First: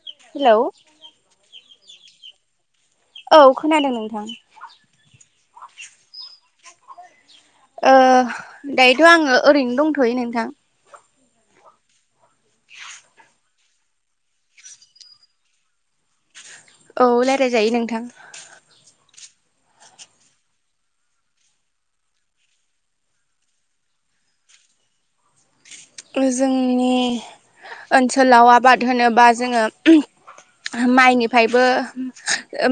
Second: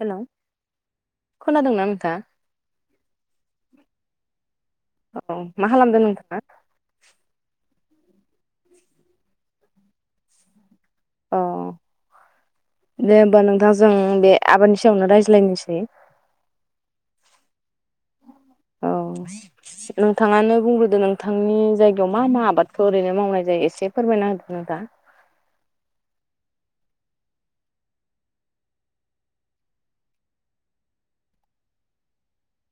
Hello खोनादों ना नोंथाङा? औ खोनादों नोंथां। औ मा खालामदों नोंथाङा? ओ दायोथ' आंङो ओरैनो दंथ'यो नोंथां। अ। दे होमबा नोंथां जों बे आबादनि सायावनो रायज्लायनोसै। औ रायलायजायो नोंथां। नोंथांङानो बुंग्रोदो नोंथांनि जायगायाव मा मा आबादखौ ओरैनो मावनाय जायो एसे फोरमायना होग्रो नोंथां। जोंनि ओनसोलाव आबाद होनोबा जोङो [unintelligible] माइनिफायबो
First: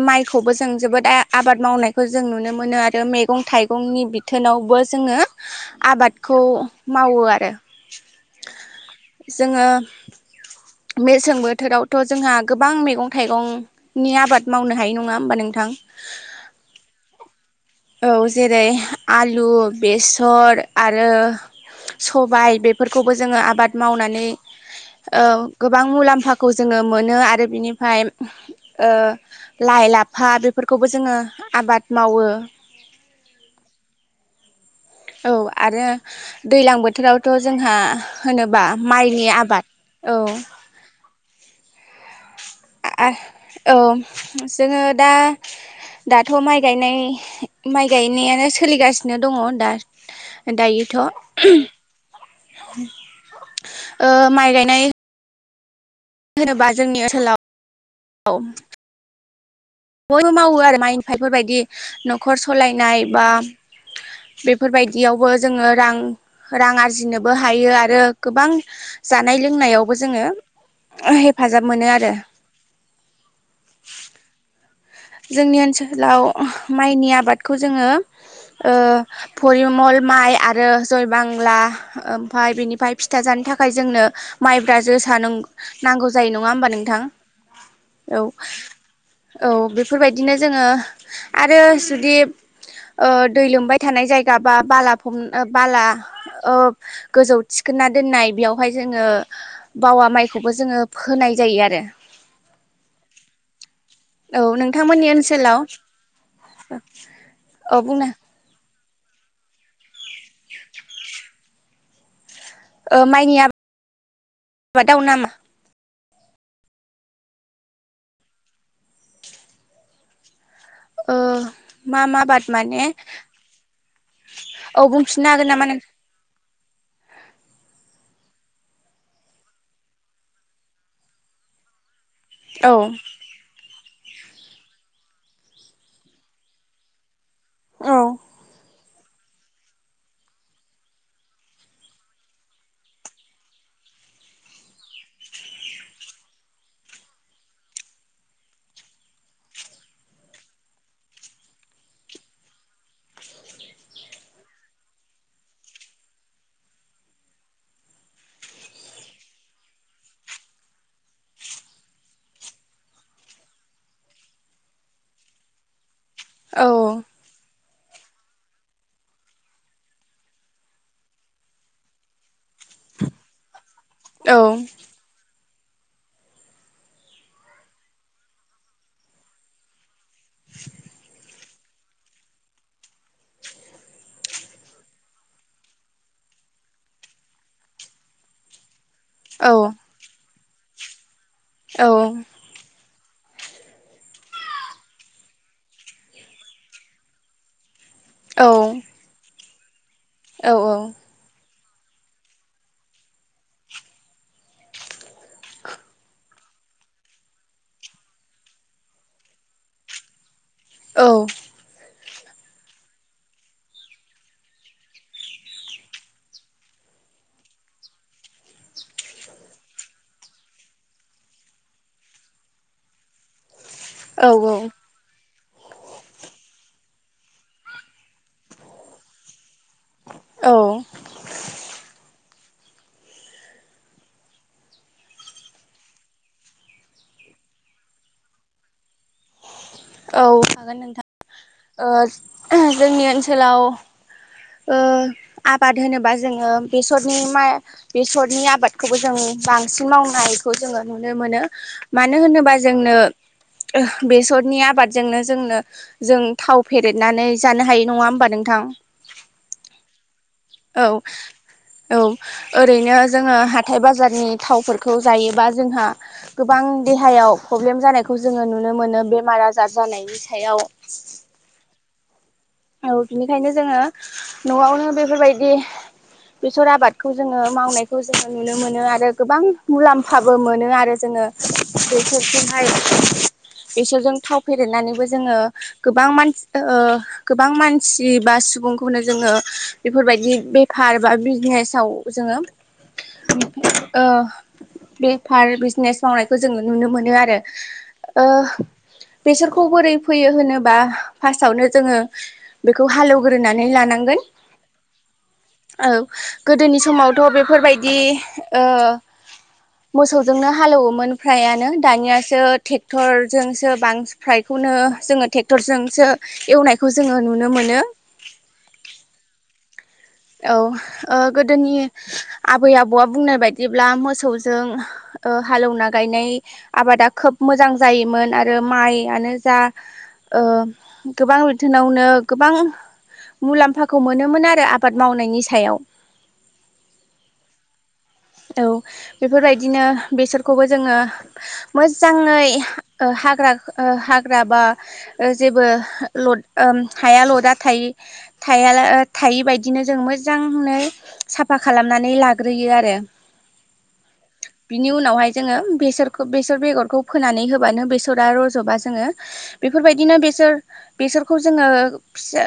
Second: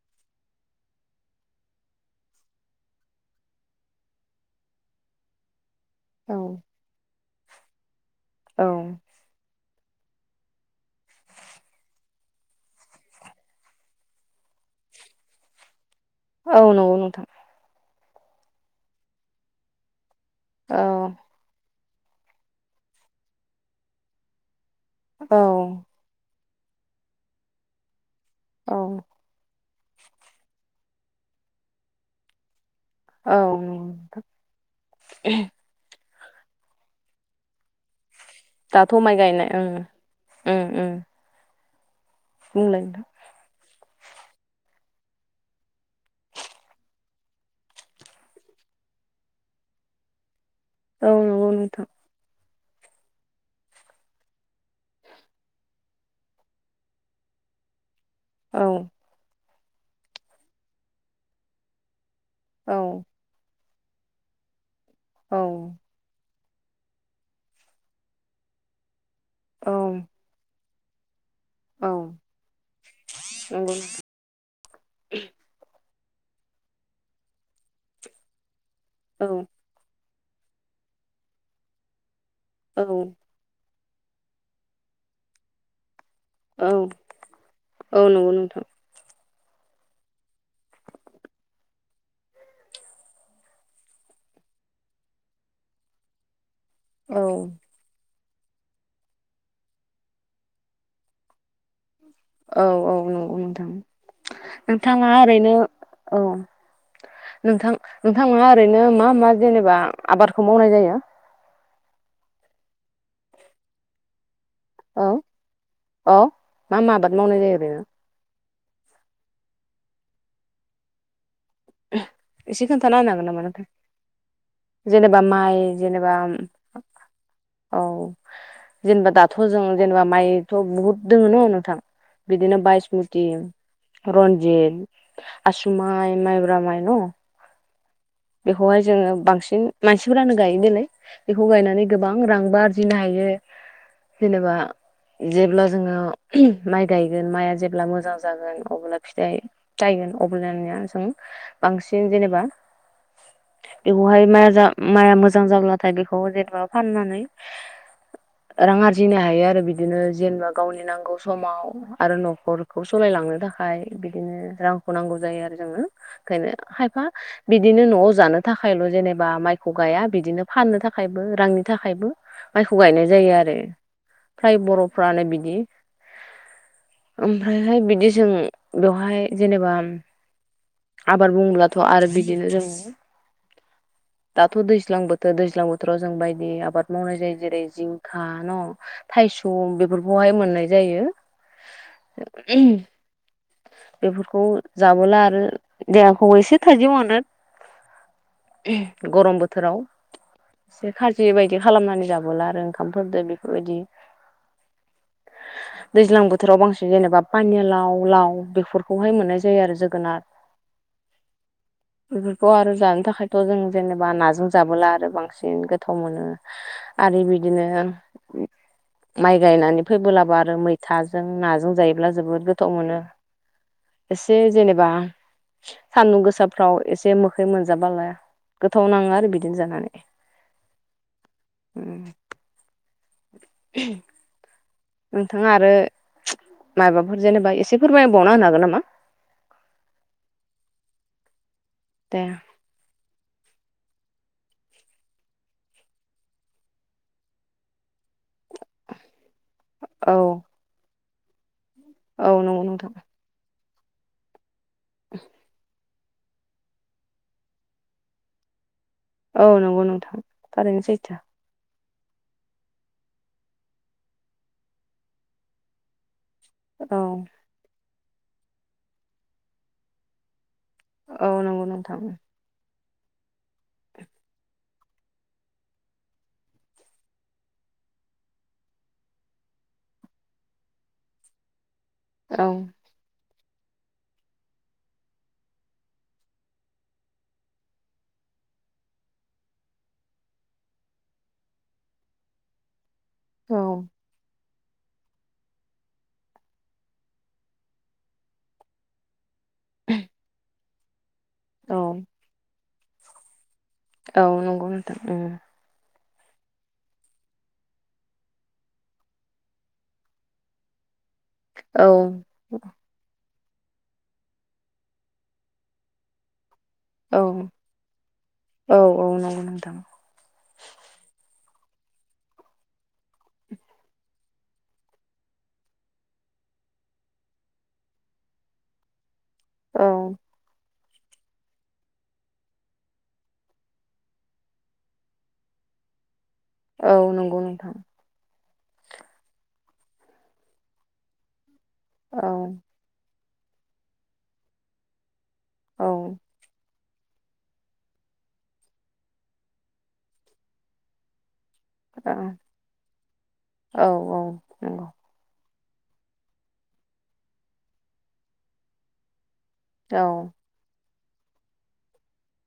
माइखौबो जों जोबोद आ-आबाद मावनायखौ जों नुनो मोन नो आरो मैगं थाइगंनि बिथोनावबो जोङो औ आबादखौ मावो आरो औ। जोङो मेसें बोथोरावथ' जोंहा गोबां मैगं थाइगंनि आबाद मावनो हायो नङा होमबा नोंथा थां। औ नंगौ नोंथां। औ जेरै आलु बेसर आरो औ सबाय बेफोरखौबो जोङो आबाद मावनानै ओ औ गोबां मुलाम्फा खौ जोङो मोनो आरो बिनिफाय औ ओ लाइ लाफा बेफोरखौबो जोङो आबाद मावो। औ नंगौ औ आरो दैलां बोथोरावथ' जोंहा होनोबा दाथ' माइ माइनि गायनाय ओं आबाद औ। ओं ओं बुंलाय नोंथां आ औ जोङो दा दाथ' माइ गायनाय माइ गायनायानो सोलिगासिनो दङ दा दायोथ' ओ औ नंगौ नोंथां माइ गायनाय मानो होनोबा जोंनि ओनसोलाव औ बयबो मावो आरो माइफाफोरबायदि न'खर औ सालायनाय बा बे फोरबायदियावबो औ जोङो रां रां आरजिनोबो हायो आरो गोबां जानाय लोंनायावबो जोङो हेफाजाब मोनो औ आरो नोंगौ जोंनि ओनसोलाव माइनि आबादखौ जोङो ओ नोंथां। औ फरिमल माइ आरो जयबांला ओम ओमफाय औ बिनिफ्राय फिथा जानो थाखाय जोंनो माइब्रा जोसा न नांगौ जायो नङा होमबा औ नोंथां? औ नंगौ नोंथां औ बे बेफोरबायदिनो जोङो आरो जुदि ओ दै लोमबाय थानाय जायगा बा बाला फब बाला ओ गोजौ औ थिखोना दोननाय बेयावहाय जोङो बावा माइखौबो जोङो फोनाय जायो आरो। औ औ नोंगौ नोंथां औ नोंथांमोननि नोंथाङा ओरैनो ओनसोलाव औ औ नोंथां बुंनो नोंथाङा ओरै ओरैनो मा मा जेनेबा आबादखौ मावनाय जायो? ओ माइनि आबाद माबादाव औ नामा? औ मा मा आबाद मावनाय जायो ओरैनो? ओ मा मा आबाद एसे माने खोनन्थाना होनो हागोन नामा नोंथां। औ जेनेबा बुंफिननो हागोन माइ नामा नों जेनेबा औ जेनेबा दाथ' जों जेनेबा माइथ' बहुद दोङ न' नोंथां? बिदिनो औ बायसमति रन्जित आसुमाइ माइ मइब्रा माइ न औ बेखौहाइ जो जोङो बांसिन मानसिफोरानो गायो नालाय बेखौ गायनानै गोबां रांबो आरजिनो हायो। जेनेबा जेब्ला जोङो माइ गायगोन माइआ जेब्ला मोजां जागोन अब्ला फिथाइ थाइ अब्लानि आ जों बांसिन जेनेबा बेखौहाय माइआ मोजां जाब्लाथाय बेखौ जेनेबा फाननानै रां आरजिनो हायो आरो बिदिनो जेनेबा गावनि नांगौ समाव आरो न'खरखौ सलाय लांनो थाखाय बिदिनो रांखौ नांगौ जायो आरो जोङो ओंखायनो औ खायफा बिदिनो न'आव जानो थाखायल' जेनेबा माइखौ गाया बिदिनो फाननो थाखायबो रांनि थाखायबो माइखौ गायनाय जायो आरो औ फ्राय बर'फ्रानो बिदि। ओमफ्रायहाय बिदि जों बेवहाय जेनेबा आबाद बुंब्लाथ' आरो बिदिनो जों दाथ' दैज्लां बोथोर दैज्लां बोथोराव जों बायदि आबाद मावनाय जायो जेरै जिंखा न' थायस' औ बेफोरखौहाय मोननाय जायो बेफोरखौ जाबोला आरो देहाखौबो एसे थजिम मोनो। औ। गरम बोथोराव औ एसे खाजि बायदि। बिदि खालामनानै जाबोला आरो ओंखामफोरजों बेफोरबायदि दैज्लां बोथोर। बोथोराव बांसिन जेनेबा पानिलाव लाव बेफोरखौहाय मोननाय जायो आरो जोगोनार। औ। बेफोरखौ आरो जानो थाखायथ जों। जेनेबा नाजों जाबोला आरो बांसिन गोथाव मोनो आरो बिदिनो। माइ गायनानै फैबोलाबो आरो मैथाजों नाजों जायोब्ला जोबोद गोथाव मोनो। एसे जेनेबा सान्दुं गोसाफ्राव एसे मोखै मोनजाबाला। गोथाव नांङो आरो बिदिनो जानानै। औ ओहो नोंथाङा आरो माबाफोर जेनेबा एसे फोरमायबावना होनो हागोन नामा? [inaudible] औ हागोन नोंथां ओ दे ओह जोंनि ओनसोलाव ओ आबाद होनोबा जोंङो बेसरनि मा बेसरनि आबादखौबो जों बांसिन औ मावनायखौ जोंङो नुनो मोनो। मानो औ होनोबा नंगौ नोंथां जोंनो अह बेसरनि आबादजोंनो जोंनो जों थाव फेरदनानै जानो हाय नङा होमबा नोंथां? औ नंगौ नोंथां औ थारैनो सैथो। औ ओरैनो जोंङो हाथाय बाजारनि थावफोरखौ जायोबा जोंहा गोबां औ देहायाव प्रब्लेम जानायखौ जोंङो नुनो मोनो बेमार आजार जानायनि सायाव। औ नंगौ नोंथां औ बिनिखायनो जोंङो नआवनो बेफोरबायदि बेसर आबादखौ जोंङो मावनायखौ जोंङो नुनो मोनो आरो गोबां मुलाम्फाबो मोनो आरो जों जोंङो औ बेसरखौहाय बेसरजों थाव फेदेरनानैबो जोंङो गोबां मानसि ओ गोबां मानसि बा सुबुंखौनो जोंङो बेफोरबायदि बेफार बा बिजिनेसाव जों हो औ ओ बेफार बिजिनेस मावनायखौ जोंङो नुनो मोनो आरो ओ बेसरखौ बोरै फैयो होनोबा फार्स्टावनो औ जोंङो बेखौ हालेवग्रोनानै लानांगोन औ नंगौ नोंथां उम औ। गोदोनि समावथ बेफोरबायदि ओ मोसौजोंनो हालौवोमोन फ्रायानो औ दानियासो ट्रेक्टर जोंसो बां फ्रायखौनो जोंङो ट्रेक्टर जोंसो एवनाय बे खौ जोंङो औ नुनो मोनो औ औ नंगौ नोंथां औ गोदोनि आबै आबौआ बुंनाय बायदिब्ला मोसौजों हालौवना गायनाय आबादा खोब मोजां जायोमोन आरो मायानो जा औ ओ गोबां बिथोनावनो गोबां मुलाम्फाखौ मोनोमोन आरो आबाद मावनायनि सायाव। औ नंगौ नोंथां। औ बेफोरबायदिनो बेसरखौबो जोंङो औ मोजांङै हाग्रा हाग्रा बा जेबो औ लद हाया लदा थायि-थाया ओ थायि बायदि बिदिनो जों मोजांङै साफा खालामनानै लाग्रोयो आरो औ औ नंगौ बिनि उनावहाय जोंङो बेसरखौ बेसर बेगरखौ फोनानै होबानो बेसरा रजबा जोंङो औ बेफोरबायदिनो बेसर बेसरखौ जोंङो फिसा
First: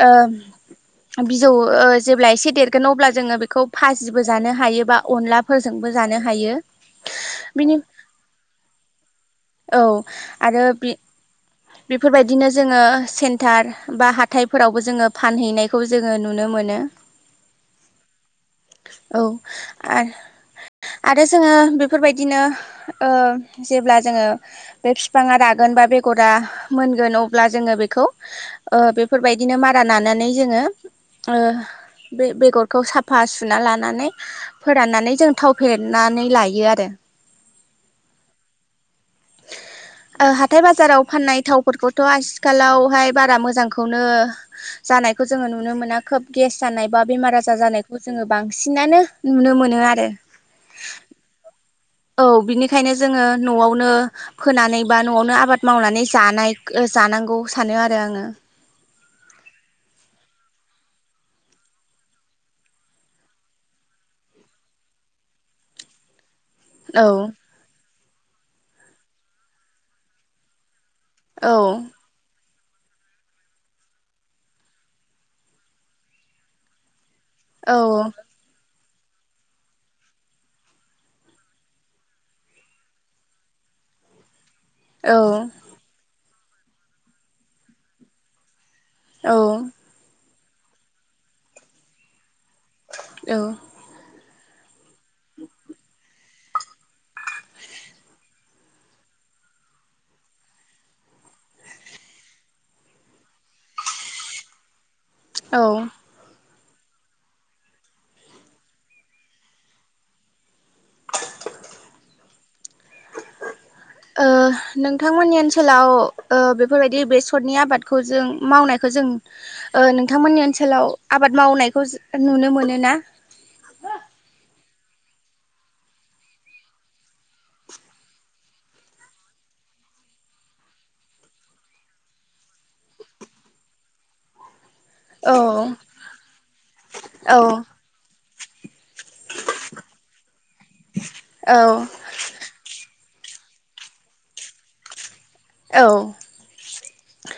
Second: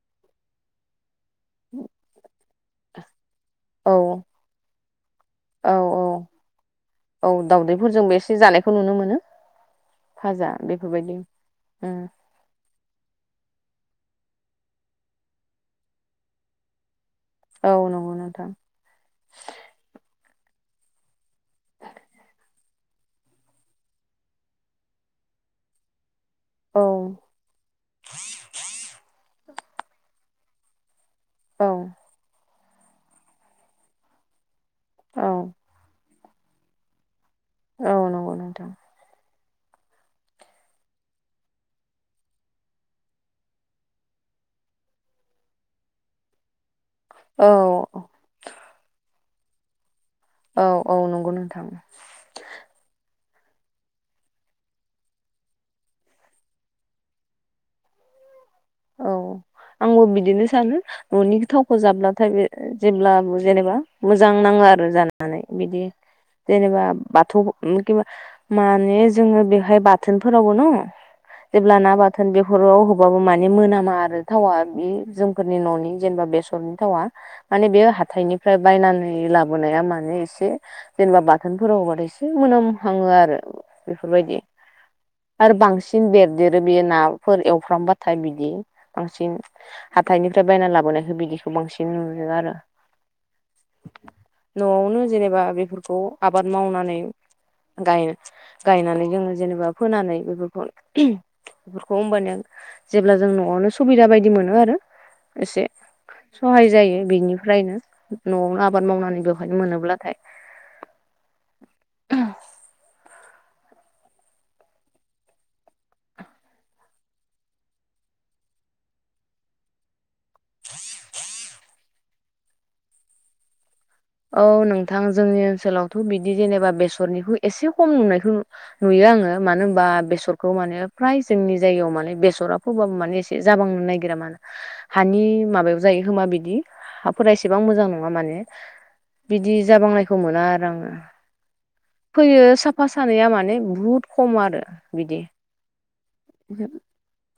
ओम बिजौ ओ जेब्ला एसे देरगोन अब्ला जोंङो बेखौ औ फाजिबो जानो हायो बा औ अनलाफोरजोंबो जानो हायो। औ बिनि दाउदैफोरजोंबो एसे जानायखौ नुनो मोनो। औ फाजा आरो बेफोरबायदि उम बे-बेफोरबायदिनो जोङो सेन्टार बा हाथायफोरावबो जोङो फानहैनायखौ जोङो नुनो मोनो। औ नंगौ नोंथां औ आरो [unintelligible] आरो जोङो बेफोरबायदिनो ओ जेब्ला जोङो बे बिफाङा रागोन बा बेगरा औ मोनगोन अब्ला जोङो बेखौ ओ बेफोरबायदिनो मारा नानानै जोङो ओ औ बे बेगरखौ साफा सुना लानानै फोराननानै औ जों थाव फेरेदनानै लायो आरो औ नंगौ नोंथां। ओ हाथाय बाजाराव फाननाय थावफोरखौथ' आथिखालावहाय बारा मोजांखौनो जानायखौ जो नुनो मोना खोब गेस जानाय बा बेमार औ आजार जानायखौ जोङो बांसिनानो नुनो मोनो आरो औ औ नंगौ नोंथां औ बिनिखायनो जोङो न'आवनो फोनानै बा न'आवनो आबाद मावनानै जानाय जानांगौ सानो आरो आङो औ आंबो बिदिनो सानो न'नि थावखौ जाब्लाथाय बे जेब्ला जेनेबा मोजां नाङा आरो जानानै बिदि जेनेबा आरो आङो औ बाथौ माने जोङो बेहाय बाथोनफोरावबो न औ जेब्ला ना बाथोन बेफोराव होबबाबो माने माने मोनामा आरो थावा बे जोंफोरनि न'नि जेनेबा बेसरनि थावा माने औ बेयो हाथाइनिफ्राय बायनानै लाबोनाया माने एसे जेनेबा बाथोनफोरावबथाय एसे मोनामहाङो आरो बेफोरबायदि आरो औ बांसिन बेरदेरो बेयो नाफोर एवफ्रामबाथाय बिदि बांसिन औ हाथथायनिफ्राय बायना लाबोनायखौ बिदिखौ बांसिन नुयो आरो औ न'आवनो जेनेबा बेफोरखौ आबाद मावनानै गाय गायनानै जोङो जेनेबा फोनानै बेफोरखौ बेफोरखौ होमबानया जेब्ला जों न'आवनो सुबिदा बायदि मोनो आरो एसे औ औ सहाय जायो बिनिफ्रायनो न'आवनो आबाद मावनानै बेवहायनो मोनोब्लाथाय [unintelligible] [unintelligible] ओ नोंथांमोननि ओनसोलाव ओ बेफोरबायदि बेसरनि आबादखौ जों मावनाय जों ओ नोंथांमोननि ओनसोलाव आबाद मावनायखौ नुनो मोनो ना औ नोंथां जोंनि ओनसोलावथ' बिदि जेनेबा बेसरनिखौ एसे खम नुनायखौ नुयो आङो मानो होनबा बेसरखौ माने फ्राय जोंनि जायगायाव माने बेसरा फोबाबो माने एसे जाबांनो नागिर रा हानि औ माबायाव जायो खोमा बिदि हाफोरा औ एसेबां मोजां नङा माने बिदि जाबांनायखौ मोना आरो आङो औ फैयो साफा सानैया माने बहुद खम आरो बिदि औ [unintelligible]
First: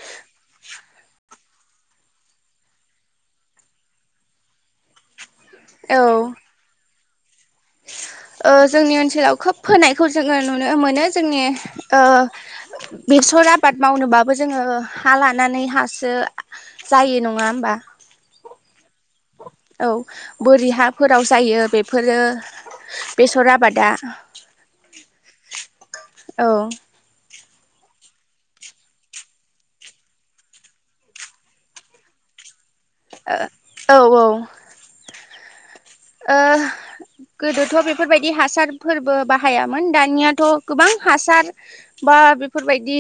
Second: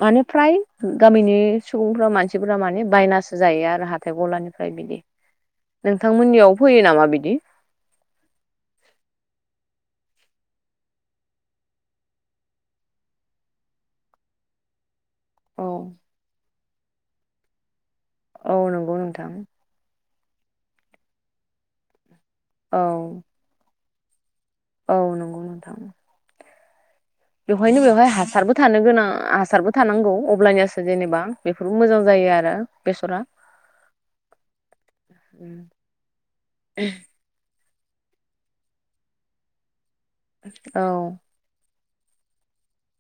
माने फ्राय गामिनि सुबुंफ्रा मानसि माने बायनासो जायो आरो हाथाय गलानिफ्राय बिदि औ नोंथांमोननियाव फैयो नामा बिदि बेखौ जोङो नुनो मोनो जोंनि ओ बेसर आबाद मावनोबाबो जोङो हा लानानै औ हासो जायो नङा होमबा औ नंगौ नोंथां औ बोरि हाफोराव जायो बेफोर औ बेसर आबादा औ नंगौ नोंथां औ बेवहायनो बेवहाय हासारबो थानो गोनां हासारबो थानांगौ अब्लानियासो जेनेबा बेफोरबो मोजां जायो [unintelligible] औ औ। उम। गोदोथ' बेफोरबायदि हासारफोरबो बाहायामोन। मोन दानियाथ' औ गोबां हासार बा बेफोरबायदि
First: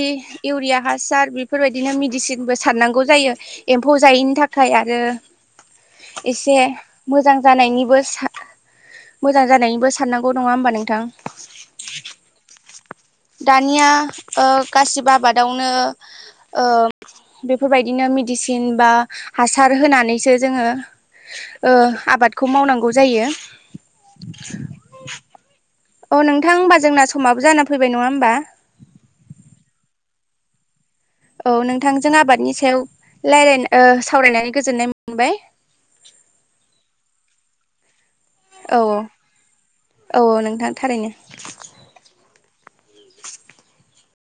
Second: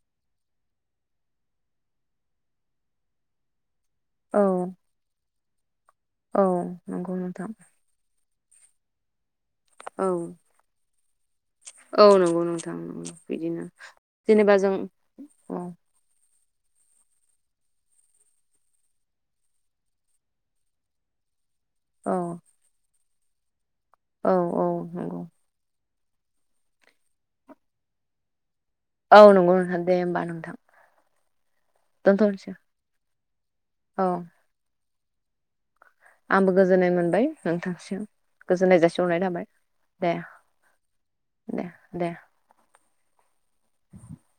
इउरिया हासार बेफोरबायदिनो मेडिसिनबो सारनांगौ जायो। एम्फौ जायैनि औ थाखाय आरो औ एसे नंगौ मोजां नोंथां जानायनि मोजां जानायनिबो औ साननांगौ नङा होमबा नोंथां। औ नंगौ नोंथां नंगौ बिदिनो दानिया जेनेबा जों गासिबो औ आबादावनो ओ बेफोरबायदिनो मिडिसिन बा हासार होनानैसो जोङो [inaudible] ओ औ आबादखौ मावनांगौ जायो। औ औ नंगौ। औ नोंथां होमबा जोंना समाबो जाना फैबाय, नङा होमबा? औ नंगौ नोंथां दे होनबा नोंथां। औ नोंथांजों दोनथ'नोसै आबादनि सायाव रायलाय ओ औ सावरायनानै गोजोननाय मोनबाय। आंबो गोजोननाय मोनबाय नोंथांसिम औ गोजोननाय जासिहरनाय थाबाय। दे औ औ नोंथां थारैनो दे दे। [inaudible]